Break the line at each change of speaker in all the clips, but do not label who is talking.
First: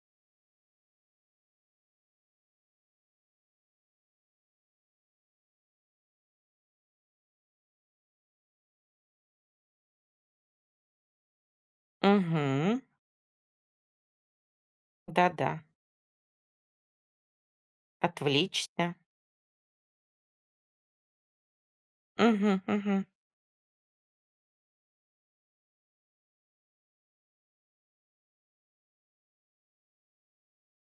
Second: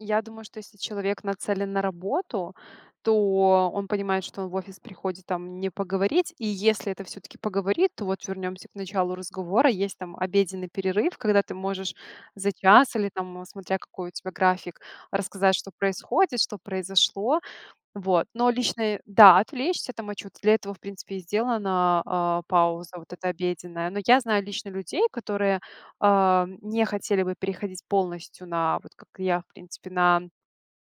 Я думаю, что если человек нацелен на работу, то он понимает, что он в офис приходит там не поговорить. И если это всё-таки поговорить, то вот вернёмся к началу разговора. Есть там обеденный перерыв, когда ты можешь за
Мгм.
час или там, смотря какой у тебя график,
Да,
рассказать,
да.
что происходит, что произошло. Вот. Но лично,
Отвлечься.
э, да, отвлечься там, э, чуть, для этого, в принципе, и сделана, э,
Мгм,
пауза
мгм.
вот эта обеденная. Но я знаю лично людей, которые, а, м, не хотели бы переходить полностью на вот, как и я, в принципе, на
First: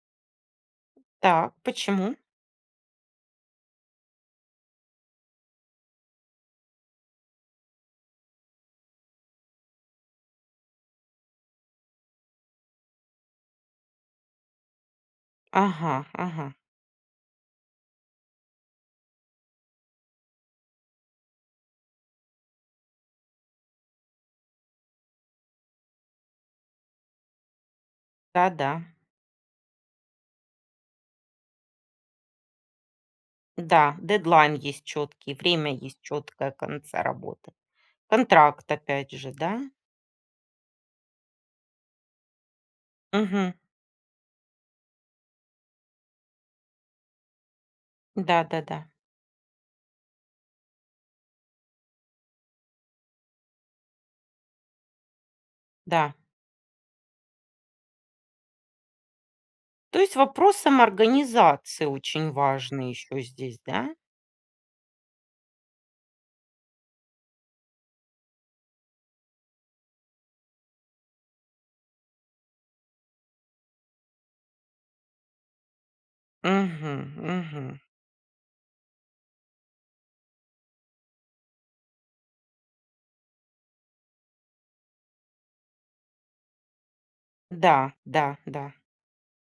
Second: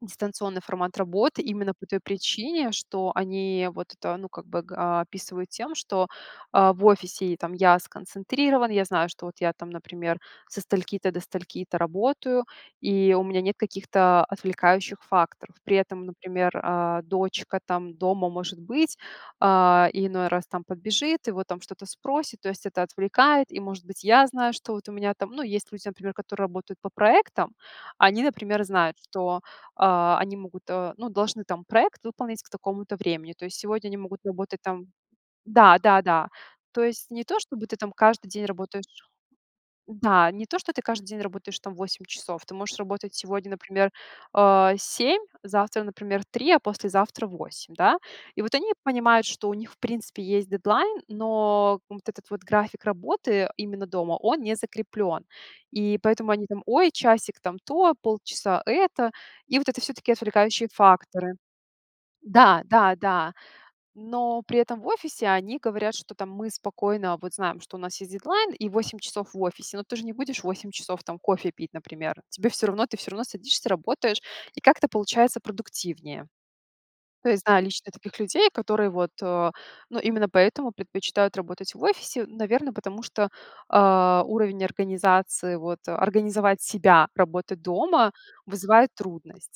дистанционный формат работы
Так,
именно по той
почему?
причине, что они вот это, ну, как бы, а, описывают тем, что, а, в офисе: "И там я сконцентрирован, я знаю, что вот я там, например, со стольки-то до стольки-то работаю, и у меня нет каких-то отвлекающих факторов". При
Ага,
этом,
ага.
например, а, дочка там дома может быть, а, иной раз там подбежит и вот там что-то спросит. То есть это отвлекает. И, может быть, я знаю, что вот у меня там, ну, есть люди, например, которые работают по проектам. Они,
Да,
например,
да.
знают, что, а, они могут, э, ну, должны там проект выполнять к такому-то времени. То есть сегодня
Да,
они могут
дедлайн
работать
есть
там
чёткий, время
да,
есть
да, да.
чёткое
То
конца
есть не то
работы.
чтобы ты там каждый день
Контракт,
работаешь
опять же, да?
да, не то что ты каждый день работаешь там 8 часов. Ты можешь работать сегодня,
Мгм.
например, э, 7, завтра, например, 3, а послезавтра 8. Да? И
Да,
вот они
да-да.
понимают, что у них, в принципе, есть дедлайн, но вот этот вот график работы именно дома, он не закреплен. И
Да.
поэтому они там: "Ой, часик там то, полчаса это". И вот это
То
всё-таки
есть вопрос
отвлекающие факторы
самоорганизации очень
да,
важный
да,
ещё
да.
здесь, да?
Но при этом в офисе они говорят, что там: "Мы спокойно вот знаем, что у нас есть дедлайн и 8 часов в офисе, но ты же не будешь 8 часов там кофе пить, например". Тебе всё равно ты всё равно садишься, работаешь, и как-то получается продуктивнее.
Мгм,
То есть знаю
мгм.
лично таких людей, которые вот, э, ну, именно поэтому предпочитают работать в офисе, в наверное, потому что, а, уровень организации, вот организовать себя, работать
Да,
дома
да, да.
вызывает трудность.